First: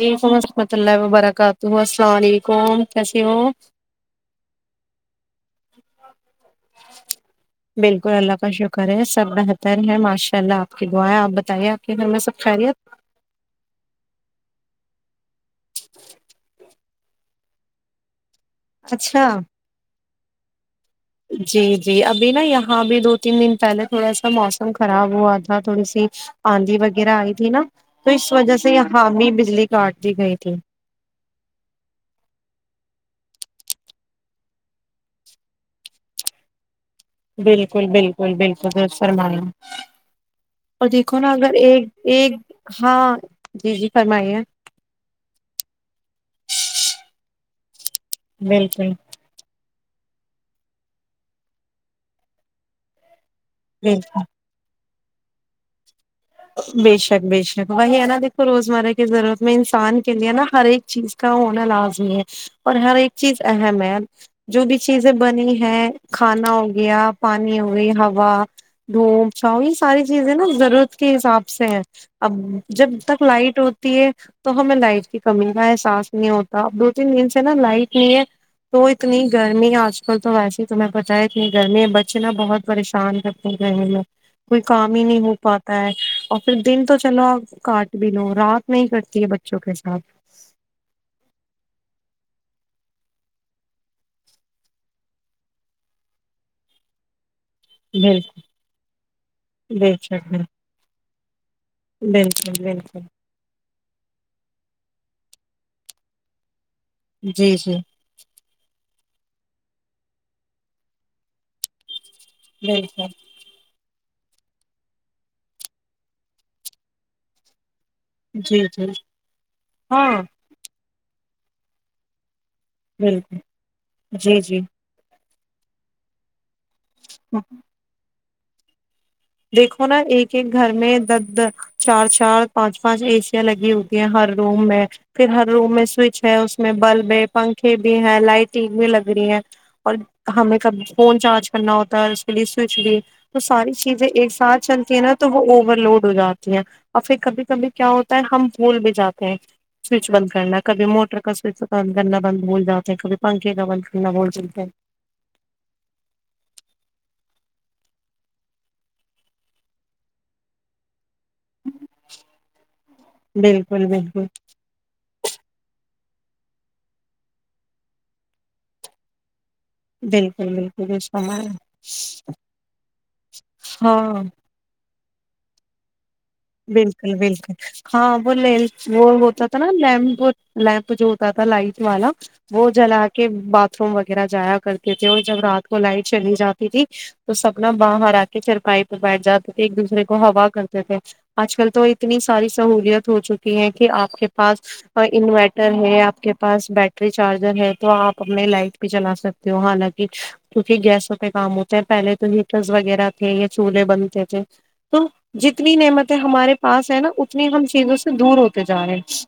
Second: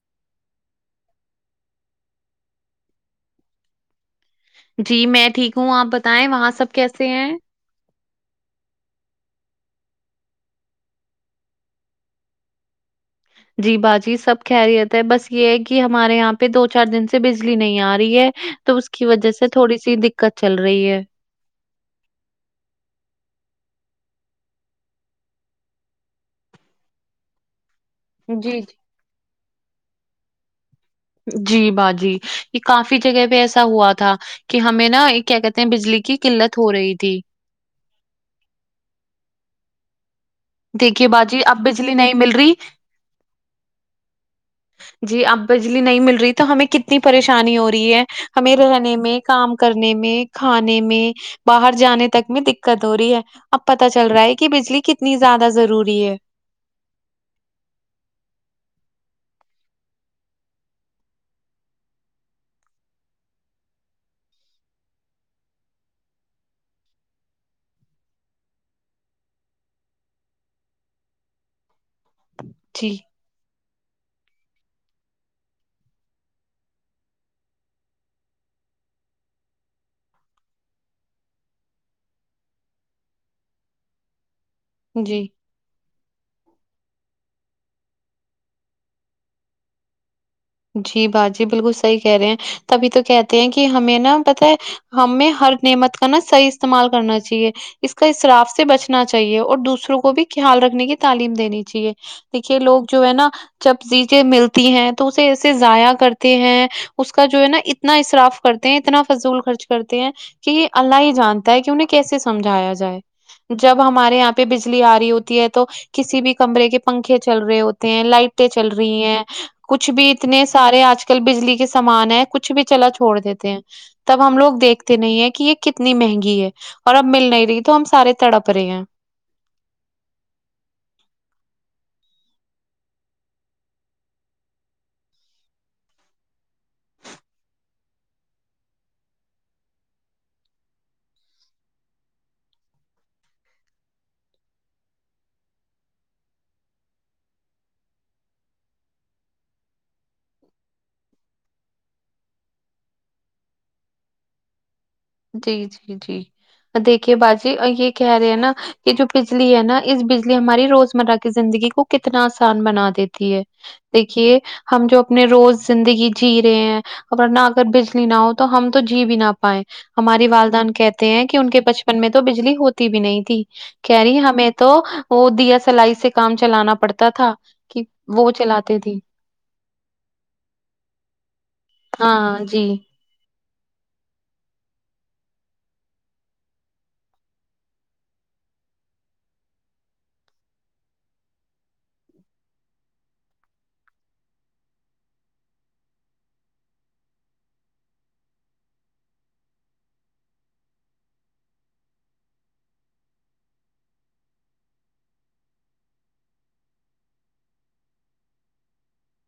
وعلیکم و رحمۃ اللہ وبرکاتہ السلام علیکم کیسی ہو جی میں ٹھیک ہوں آپ بتائیں وہاں سب کیسے ہیں بالکل اللہ کا شکر ہے سب بہتر ہے ماشاء اللہ آپ کی دعائیں آپ بتائیے آپ کے گھر میں سب خیریت جی باجی سب خیریت ہے بس یہ ہے کہ ہمارے یہاں پہ دو چار دن سے بجلی نہیں آ رہی ہے تو اس کی اچھا وجہ سے تھوڑی سی دقت چل رہی ہے جی جی ابھی نا یہاں بھی دو تین دن پہلے تھوڑا سا موسم خراب ہوا تھا تھوڑی سی آندھی وغیرہ آئی تھی نا تو اس وجہ جی سے یہاں بھی بجلی کاٹ دی گئی تھی جی باجی یہ کافی جگہ پہ ایسا ہوا تھا کہ ہمیں نا کیا کہتے ہیں بجلی کی خلت ہو رہی تھی بالکل بالکل بالکل درست فرمایا اور دیکھیے دیکھو نا باجی اگر اب ایک بجلی نہیں مل ایک رہی ہاں جی جی فرمائیے جی اب بجلی نہیں مل رہی تو ہمیں کتنی پریشانی ہو رہی ہے ہمیں بالکل رہنے میں کام کرنے میں کھانے میں باہر جانے تک میں دکت ہو رہی ہے اب پتا چل بالکل رہا ہے کہ بجلی کتنی زیادہ ضروری ہے بے شک بےشک وہی ہے نا دیکھو روزمرہ کی ضرورت میں انسان کے لیے نا ہر ایک چیز کا ہونا لازمی ہے اور ہر ایک چیز اہم ہے جو بھی چیزیں بنی ہیں کھانا ہو گیا پانی ہو گئی ہوا دھوپ چھاؤں یہ ساری چیزیں نا ضرورت کے حساب سے ہے اب جب جی تک لائٹ ہوتی ہے تو ہمیں لائٹ کی کمی کا احساس نہیں ہوتا اب دو تین دن سے نا لائٹ نہیں ہے تو اتنی گرمی آج کل تو ویسیے تمہیں پتہ ہے اتنی گرمی ہے بچے نا بہت پریشان ہیں کوئی کام ہی نہیں جی ہو تا ہے اور پھر دن تو چلو آپ کاٹ بھی لو رات نہیں کٹتی نہیں بچوں کے ساتھ جی باجی بالکل صحیح کہہ رہے ہیں تبھی تو کہتے ہیں کہ ہمیں نا پتہ ہے ہمیں ہر نعمت کا نا صحیح استعمال کرنا چاہیے اس کا بالکل اسراف سے بچنا چاہیے اور بے دوسروں کو بھی شک خیال رکھنے کی تعلیم دینی چاہیے دیکھیے بالکل لوگ بالکل جو ہے نا چب چیزیں ملتی ہیں تو اسے ایسے ضائع کرتے ہیں اس کا جو ہے جی نا جی اتنا اصراف کرتے ہیں اتنا فضول خرچ کرتے ہیں کہ یہ اللہ ہی جانتا ہے کہ انہیں کیسے سمجھایا جائے بالکل جب ہمارے یہاں پہ بجلی آ رہی ہوتی ہے تو کسی بھی کمرے کے پنکھے چل رہے ہوتے ہیں لائٹیں جی چل جی رہی ہیں کچھ بھی ہاں اتنے سارے آج کل بجلی کے سامان ہیں کچھ بھی چلا چھوڑ بالکل دیتے ہیں تب ہم جی لوگ جی دیکھتے نہیں ہیں کہ یہ کتنی مہنگی ہے اور اب مل نہیں رہی تو ہم سارے تڑپ رہے ہیں دیکھو نا ایک ایک گھر میں دو دو چار چار پانچ پانچ ایسیا ں لگی ہوتی ہیں ہر روم میں پھر ہر روم میں سوئچ ہے اس میں بلب ہے پنکھے بھی ہیں لائٹنگ بھی لگ رہی ہیں اور ہمیں کب فون چارج کرنا ہوتا ہے اس کے لیے سوئچ بھی تو ساری چیزیں ایک ساتھ چلتی ہیں نا تو وہ اور لوڈ ہو جاتی ہیں اور پھر کبھی کبھی کیا ہوتا ہے ہم بھول بھی جاتے ہیں سوئچ بند کرنا کبھی موٹر کا سوئچ بند کرنا بند بھول جاتے ہیں کبھی پنکھے کا بند کرنا بھول جلتے ہیں جی جی جی دیکھیے باجی یہ کہہ رہے ہیں نا کہ جو بجلی ہے نا اس بجلی ہماری روزمرہ کی زندگی کو کتنا آسان بنا دیتی ہے بالکل بالکل دیکھیے ہم جو اپنے روز زندگی جی رہے ہیں اور نہ اگر بجلی نہ ہو تو ہم تو جی بھی نہ پائے ہماری بالکل والدین بالکل اس کہتے ہیں کہ سمے ان کے بچپن میں تو بجلی ہوتی بھی نہیں تھی کہہ ہاں رہی ہمیں تو وہ دیا سلائی سے کام چلانا پڑتا بالکل تھا بالکل کہ ہاں وہ ل چلاتے تھی وہ ہوتا تھا نا لیمپ لیمپ جو ہوتا تھا لائٹ والا ہاں جی وہ جلا کے باتھ روم وغیرہ جایا کرتے تھے اور جب رات کو لائٹ چلی جاتی تھی تو سپنا باہر آ کے پھر پائی پہ بیٹھ جاتے تھے ایک دوسرے کو ہوا کرتے تھے آج کل تو اتنی ساری سہولیت ہو چکی ہے کہ آپ کے پاس اور انورٹر ہے آپ کے پاس بیٹری چارجر ہے تو آپ اپنے لائٹ بھی چلا سکتے ہو حالانکہ کیونکہ گیسوں پہ کام ہوتے ہے پہلے تو ہیٹر وغیرہ تھے یا چولہے بنتے تھے تو جتنی نعمتیں ہمارے پاس ہے نا اتنی ہم چیزوں سے دور ہوتے جا رہے ہیں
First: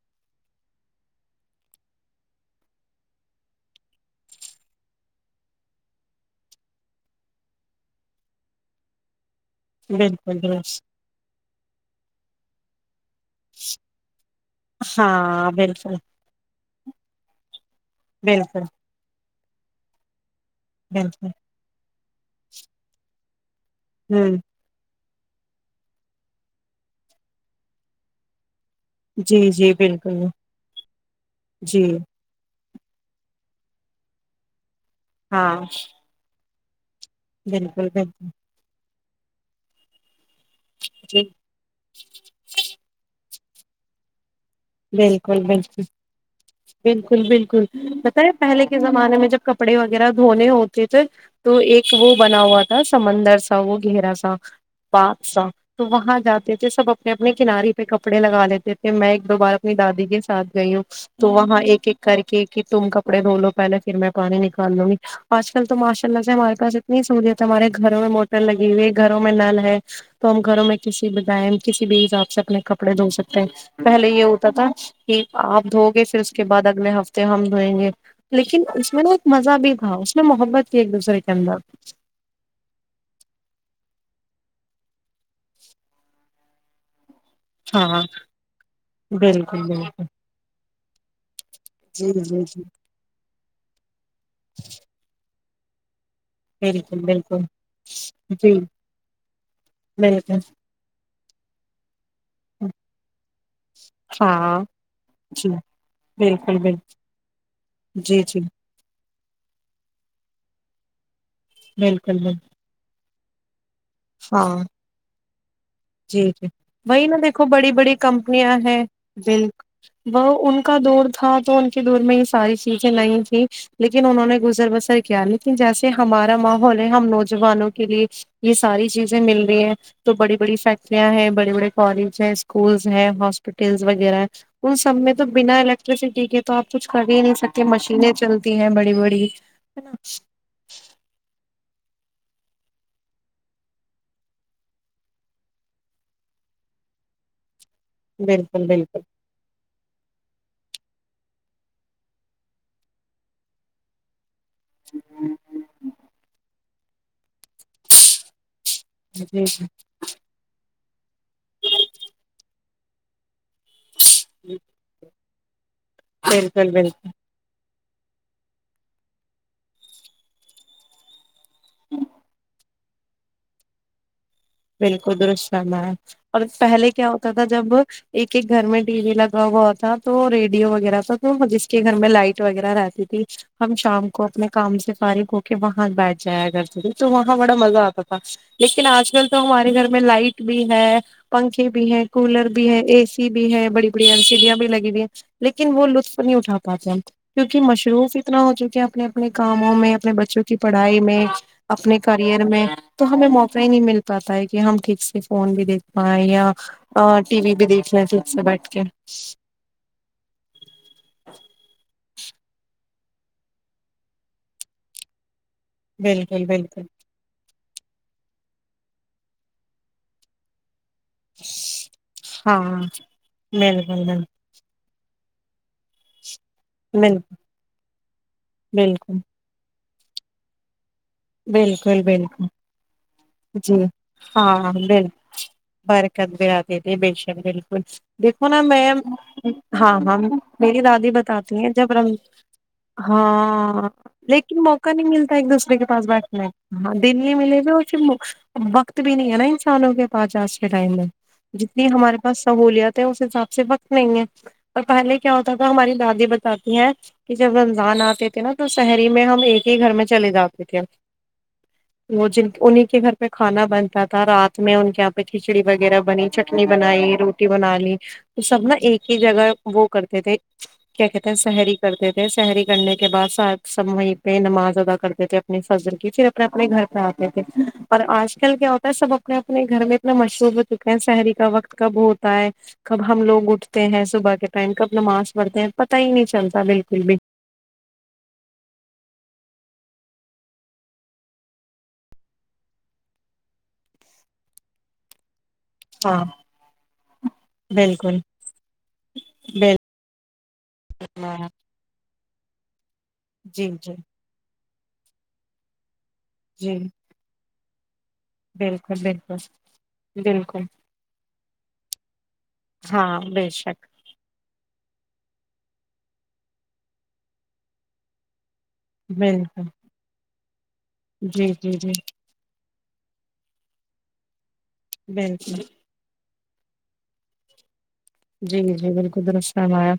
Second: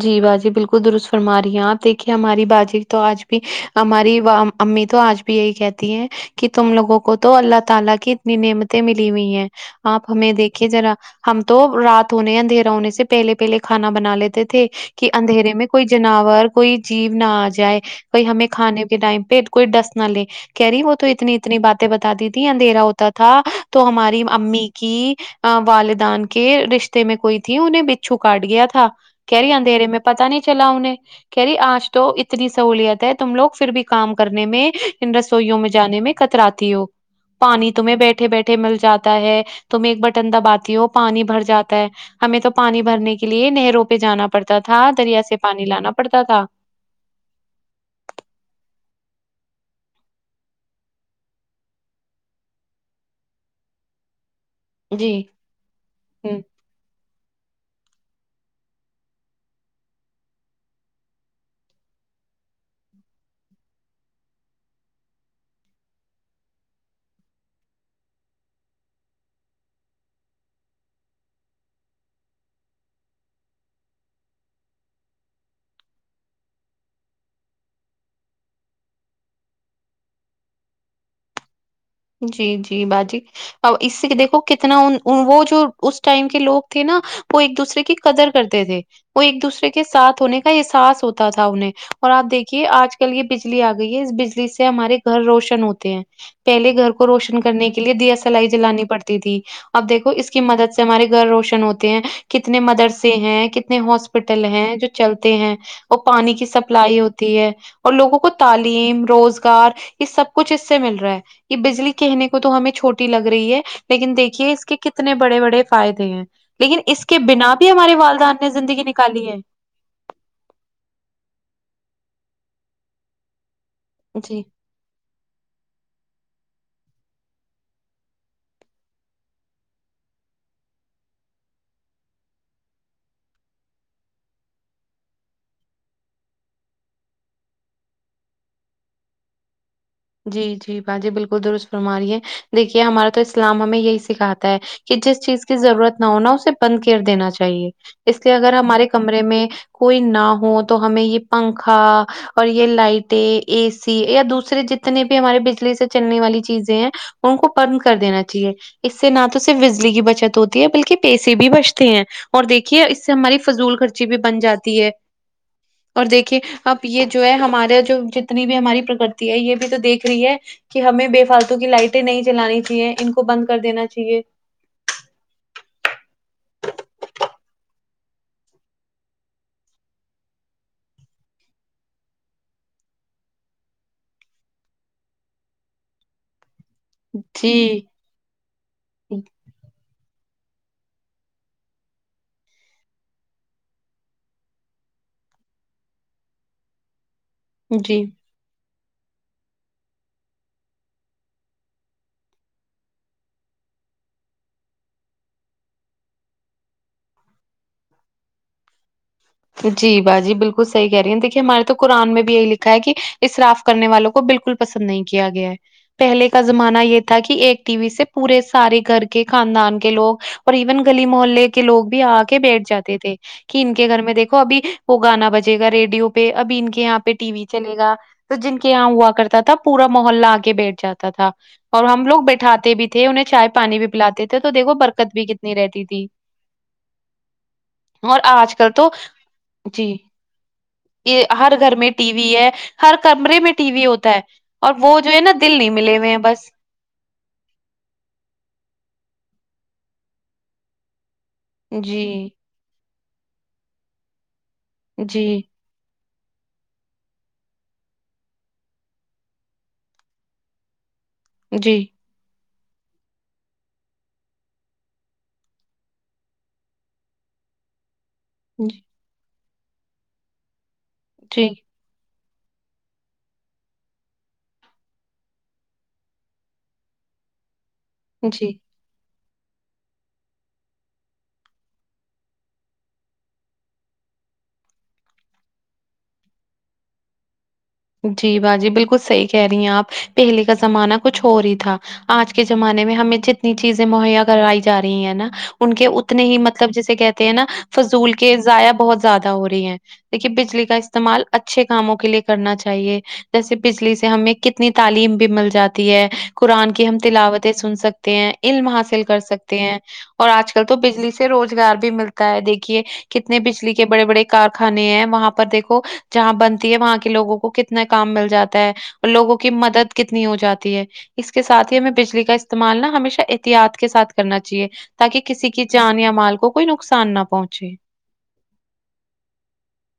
جی باجی بالکل درست فرما رہی ہیں آپ دیکھیے ہماری باجی تو آج بھی ہماری امی تو آج بھی یہی کہتی ہیں کہ تم لوگوں کو تو اللہ تعالی کی اتنی نعمتیں ملی ہوئی ہیں آپ ہمیں بالکل دیکھیے درست ذرا ہم تو رات ہونے اندھیرا ہونے سے پہلے پہلے کھانا بنا لے تھے کہ ہاں اندھیرے میں کوئی بالکل جناور کوئی جیو نہ آ جائے کوئی ہمیں بالکل کھانے ٹائم پہ کوئی ڈس نہ لے کہہ رہی وہ تو بالکل اتنی اتنی باتیں بتاتی تھی اندھیرا ہوتا تھا تو ہماری ہوں امی کہ والدان کے رشتے میں کوئی تھی انہیں بچھو کاٹ گیا تھا کہہ رہی جی ہے جی اندھیرے میں بالکل پتا نہیں چلا انہیں کہریی جی آج تو اتنی سہولت ہے تم لوگ پھر بھی کام کرنے میں ان ہاں رسوئیوں میں جانے میں کترا تی ہو پانی بالکل تمہیں بالکل بیٹھے بیٹھے مل جاتا ہے تمیں ایک بٹن دباتی ہو پانی جی بھر جاتا ہے ہمیں تو پانی بھرنے کے لیے نہروں پہ جانا پڑتا تھا دریا سے بالکل پانی بالکل لانا پڑتا تھا بالکل بالکل پتہ ہے پہلے کے زمانے میں جب کپڑے وغیرہ دھونے ہوتے تھے تو ایک وہ بنا ہوا تھا سمندر سا وہ گہرا سا جی پاک صاف تو وہاں جاتے تھے سب اپنے اپنے کنارے پہ کپڑے لگا لیتے تھے میں ایک دو بار اپنی دادی کے ساتھ گئی ہوں تو وہاں ایک ایک کر کے کہ تم کپڑے دھو لو پہلے پھر میں پانی نکال لوں گی آج کل تو ماشاء اللہ سے ہمارے پاس اتنی سہوولت ہے ہمارے گھروں میں موٹر لگی ہوئی ہے گھروں میں نل ہے تو ہم گھروں میں کسی بھی ٹائم کسی بھی حساب سے اپنے کپڑے دھو سکتے ہیں پہلے یہ پتہ ہے کہ آپ دھو گے پھر اس کے بعد اگلے ہفتے ہم دھوئیں گے لیکن اس میں نا ایک مزہ بھی تھا اس میں محبت تھی ایک دوسرے کے اندر جی جی باجی ا اس سے دیکھو کتنا وہ جو اس ٹائم کے لوگ تھے نا وہ ایک دوسرے کی ہاں قدر کرتے تھے وہ ایک بالکل دوسرے کے بالکل ساتھ ہونے کا احساس ہوتا تھا انہیں اور جی جی آپ جی دیکھیے آج کل یہ بجلی آ گئی ہے اس بجلی سے ہمارے گھر روشن ہوتے ہیں پہلےگھر بالکل کو روشن بالکل کرنے کے لیے دیا سلائی جی جلانی پڑتی تھی اب دیکھو اس بالکل کی مدد سے ہمارے گھر روشن ہوتے ہیں کتنے مدرسے ہیں کتنے ہاسپٹل ہاں ہیں جو چلتے جی ہیں وہ پانی کی بالکل بالکل سپلائی ہوتی ہے اور لوگوں جی کو جی تعل یم روزگار یہ سب کچھ اس سے مل رہا ہے یہ بجلی بالکل کہنے کو بالکل تو ہمیں چھوٹی لگ رہی ہے لیکن دیکھیے ہاں اس کے کتنے بڑے بڑے فائدے جی ہیں جی لیکن اس وہی نا کے دیکھو بنا بھی بڑی ہمارے بڑی والدین نے کمپنیاں ہیں زندگی نکالی ہے بل وہ ان کا دور تھا تو ان کے دور میں یہ ساری چیزیں نہیں تھیں لیکن انہوں نے جی گزر بسر کیا لیکن جیسے ہمارا ماحول ہے ہم نوجوانوں کے لیے یہ ساری چیزیں مل رہی ہیں تو بڑی بڑی ف کٹریاں ہے بڑے بڑے کالج ہے اسکولس ہے ہاسپٹلس وغیرہ ان سب میں تو بنا الیکٹرسٹی کے تو آپ کچھ کر ہی نہیں سکتے مشین چلتی ہیں بڑی بڑی [inaudible] جی جی باجی بالکل درست فرماری ہے دیکھیے ہمارا تو اسلام ہمیں یہی سکھاتا ہے کہ جس چیز کی ضرورت نہ ہونا اسے بند کر دینا چاہیے اس لیے اگر بالکل ہمارے بالکل کمرے میں کوئی نہ ہو تو ہمیں یہ پنکھا اور یہ لائٹیں اے سی یا دوسرے جت نے بھی ہمارے بجلی سے چلنے والی چیزیں ہیں ان کو بند کر دینا چاہیے اس سے نہ تو جی صرف جی بجلی کی بچت ہوت ی ہے بلکہ پیسے بھی بچتے ہیں اور دیکھیے اس سے ہماری فضول خرچی بھی بن جاتی ہے اور دیکھیے بالکل اب بالکل یہ جو ہے ہمارے جو جتنی بھی ہماری پرکتی ہے یہ تو دیکھ رہی ہے کہ ہمیں بے فالتو کی لائٹیں نہیں چلانی چاہیے ان کو بند کر دینا چاہیے بالکل درست فرمایا اور پہلے کیا ہوتا تھا جب ایک ایک گھر میں ٹی وی لگا ہوا تھا تو ریڈیو وغیرہ تھا تو جس کے گھر میں لائٹ وغیرہ رہتی تھی ہم شام کو اپنے کام سے فارغ ہو کے وہاں بیٹھ جایا کرتے تھے تو وہاں بڑا مزہ جی آتا تھا لیکن آج کل تو ہمارے گھر میں لائٹ بھی ہے پنکھے بھی ہے کولر بھی ہے اے سی بھی ہے بڑی بڑی ایل سیڈیاں بھی لگی ہوئی ہیں لیکن وہ لطف نہیں اٹھا پاتے ہم کیونکہ جی مشروف اتنا ہو چکے اپنے اپنے کاموں میں اپنے بچوں کی پڑھائی میں اپنے کرئر میں تو ہمیں موقع ہی نہیں مل تا ہے کہ ہم ٹھیک سے فون بھی دیکھ پائیں یا ا ٹی وی بھی دیکھ لیں پھر سے بیٹھ کے جی با جی بالکل صحیح کہہ رہی ہیں دیکھیے ہمارے تو قرآن میں بھی یہی لکھا ہے کہ اسراف کرنے والوں کو بالکل پسند نہیں کیا گیا ہے پہلے کا بالکل زمانہ بالکل یہ تھا کہ ایک ٹی وی سے پورے سارے گھر کے خاندان کے لوگ اور ایون گلی محلے کے لوگ بھی آ کے بیٹھ ہاں جاتے تھے کہ ان کے گھر بالکل میں دیکھ ابھی وہ گانا بجے گا ریڈیو پہ ابھی ان کے یہاں پہ بالکل ٹی وی چلے گا تو جن کے یہاں ہوا بالکل بالکل کرتا تھا پورا محلہ آ کے بیٹھ جاتا تھا اور بالکل ہم لوگ بالکل بیٹھاتے بھی تھے انہیں چائے پانی جی بھی پلاتے تھے تو ہاں دیکھو بال برکت بھی کتنی رہتی تھی برکت بھی آتی تھی بے شک بالکل اور دیکھو آج نا کل تو میم جی ہاں بھابی میری دادی یہ ہر بتاتی ہیں گھر میں جب ر ٹی وی ہے ہر کمرے میں ٹی وی ہاں ہوتا ہے لی کن اور موقع وہ نہیں جو نا ملتا ہے ایک دل نہیں دوسرے کے ملے پاس ہوئے ہیں بیٹھنے بس میں ہاں دن نہیں ملے گا اور پھر وقت بھی نہیں ہے نا انسانوں کے پاس آج کے ٹائم میں جتنی جی ہمارے پاس سہوولت ہے اس حساب سے وقت نہیں ہے اور پہلے جی کیا ہوتا ہماری دادی بتاتی ہیں کہ جب رمضان آتے تھے نا تو صہری میں ہم ایک ہی گھر میں چلے جاتے تھے جی وہ جن انہی کے گھر میں کھانا بنتا تھا رات میں ان کے یہاں پہ کھچڑی وغیرہ بنی چٹنی بنائی روٹی بنا لی تو سب نا ایک ہی جگہ وہ کرتے تھے کیا کہتے ہیں جی سہری کرتے تھے سحری کرنے کے بعد ساتھ سب وہیں پہ نماز ادا کرتے تھے اپنی فجر کی صرف اپنے گھر پہ آتے تھے اور آج جی کل کیا ہوتا سب اپنے اپنے گھر میں اتنا مشرور ہو چکے ہیں سحری کا وقت کب ہوتا ہے کب ہم لوگ اٹھتے ہیں صبح کے ٹائم کب نماز پڑھتے ہیں پتا ہی نہیں چلتا بالکل بھی جی با جی بالکل صحیح کہہ رہی ہیں آپ پہلے کا زمانہ کچھ اور ہی تھا آج کے زمانے میں ہمیں جتنی چیزیں مہیا کرائی جا رہی ہیں نا ان کے اتنے ہاں ہی مطلب جیسے کہتے ہیں نا فضول بالکل کے ضائع بہت زیادہ ہو رہی ہیں دیکھیے بجلی کا استعمال بالکل اچھے کاموں کے لیے کرنا چاہیے جیسے جی جی بجلی سے ہمیں کتنی تعلیم بھی مل جاتی ہے قرآن جی کی ہم تلاوتیں سن سکتے ہیں علم حاصل بالکل کر بالکل سکتے ہیں اور آج بالکل کل تو بجلی سے سے روزگار بھی ملتا ہے دیکھیے ہاں کتنے بے بجلی کے شک بڑے بڑے کارخانے ہیں وہاں پر دیکھو جہاں بنتی ہے وہاں کے لوگوں کو کتنا کام مل جاتا ہے لوگوں کی بالکل مدد کتنی ہو جاتی ہے اس کے جی جی ساتھ ہی ہمیں جی بجلی کا استعمال نہ ہمیشہ احتیاط کے ساتھ کرنا چاہیے تاکہ کسی بالکل کی جان یا مال کو کوئی نقصان نہ پہنچے جی جی بالکل درست فرمایا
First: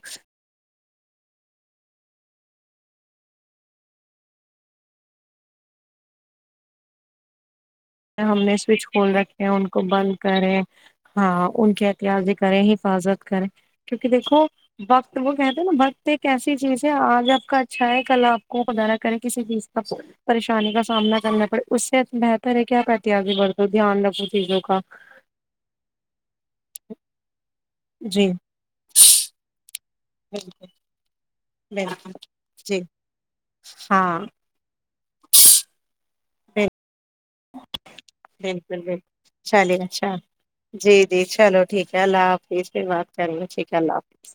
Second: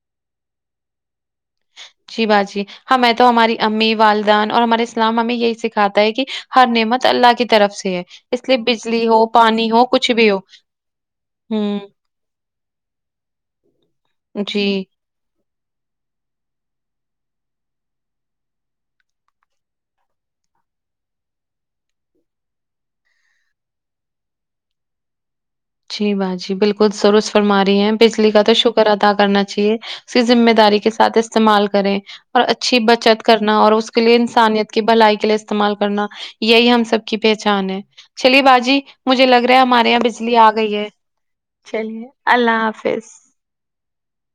جی با جی ہمیں تو ہماری امی والدین اور ہمارے اسلام ہمیں یہی سکھاتا ہے کہ ہر نعمت اللہ کی طرف سے ہے ہم اس نے لیے سوئچ بجلی کھول ہو رکھے ہیں ان پانی کو ہو کچھ بند بھی ہو کرے ہاں ان ہوں کے احتیاطی کریں حفاظت کریں کیونکہ دیکھوں جی وقت تو وہ کہتے ہیں نا وقت ایک ایسی چیز ہے آج آپ کا اچھا ہے کلا آپ کو خدا نہ کرے کسی چیز کا پریشانی کا سامنا کرنا پڑے اس سے بہتر ہے کیا حیاتیاتی برتو دھیان رکھو چیزوں کا جی با جی بالکل سرس فرما رہی ہیں جی بجلی کا تو شکر ادا کرنا چاہیے اس کی ذمہ بالکل داری کے ساتھ استعمال کریں بالکل اور اچھی جی بچت کرنا اور اس کے لیے ہاں انسانیت کے بھلائی کے لیے استعمال کرنا بال یہی ہم سب کی پہچان ہے چلیے باجی بالکل مجھے لگ بالکل رہا ہے چلیے ہمارے اچھا یہاں بجلی آ گئی ہے جی جی چلو ٹھیک ہے چلیے اللہ پھر حافظ بات کریں گے ٹھیک ہے اللہ حافظ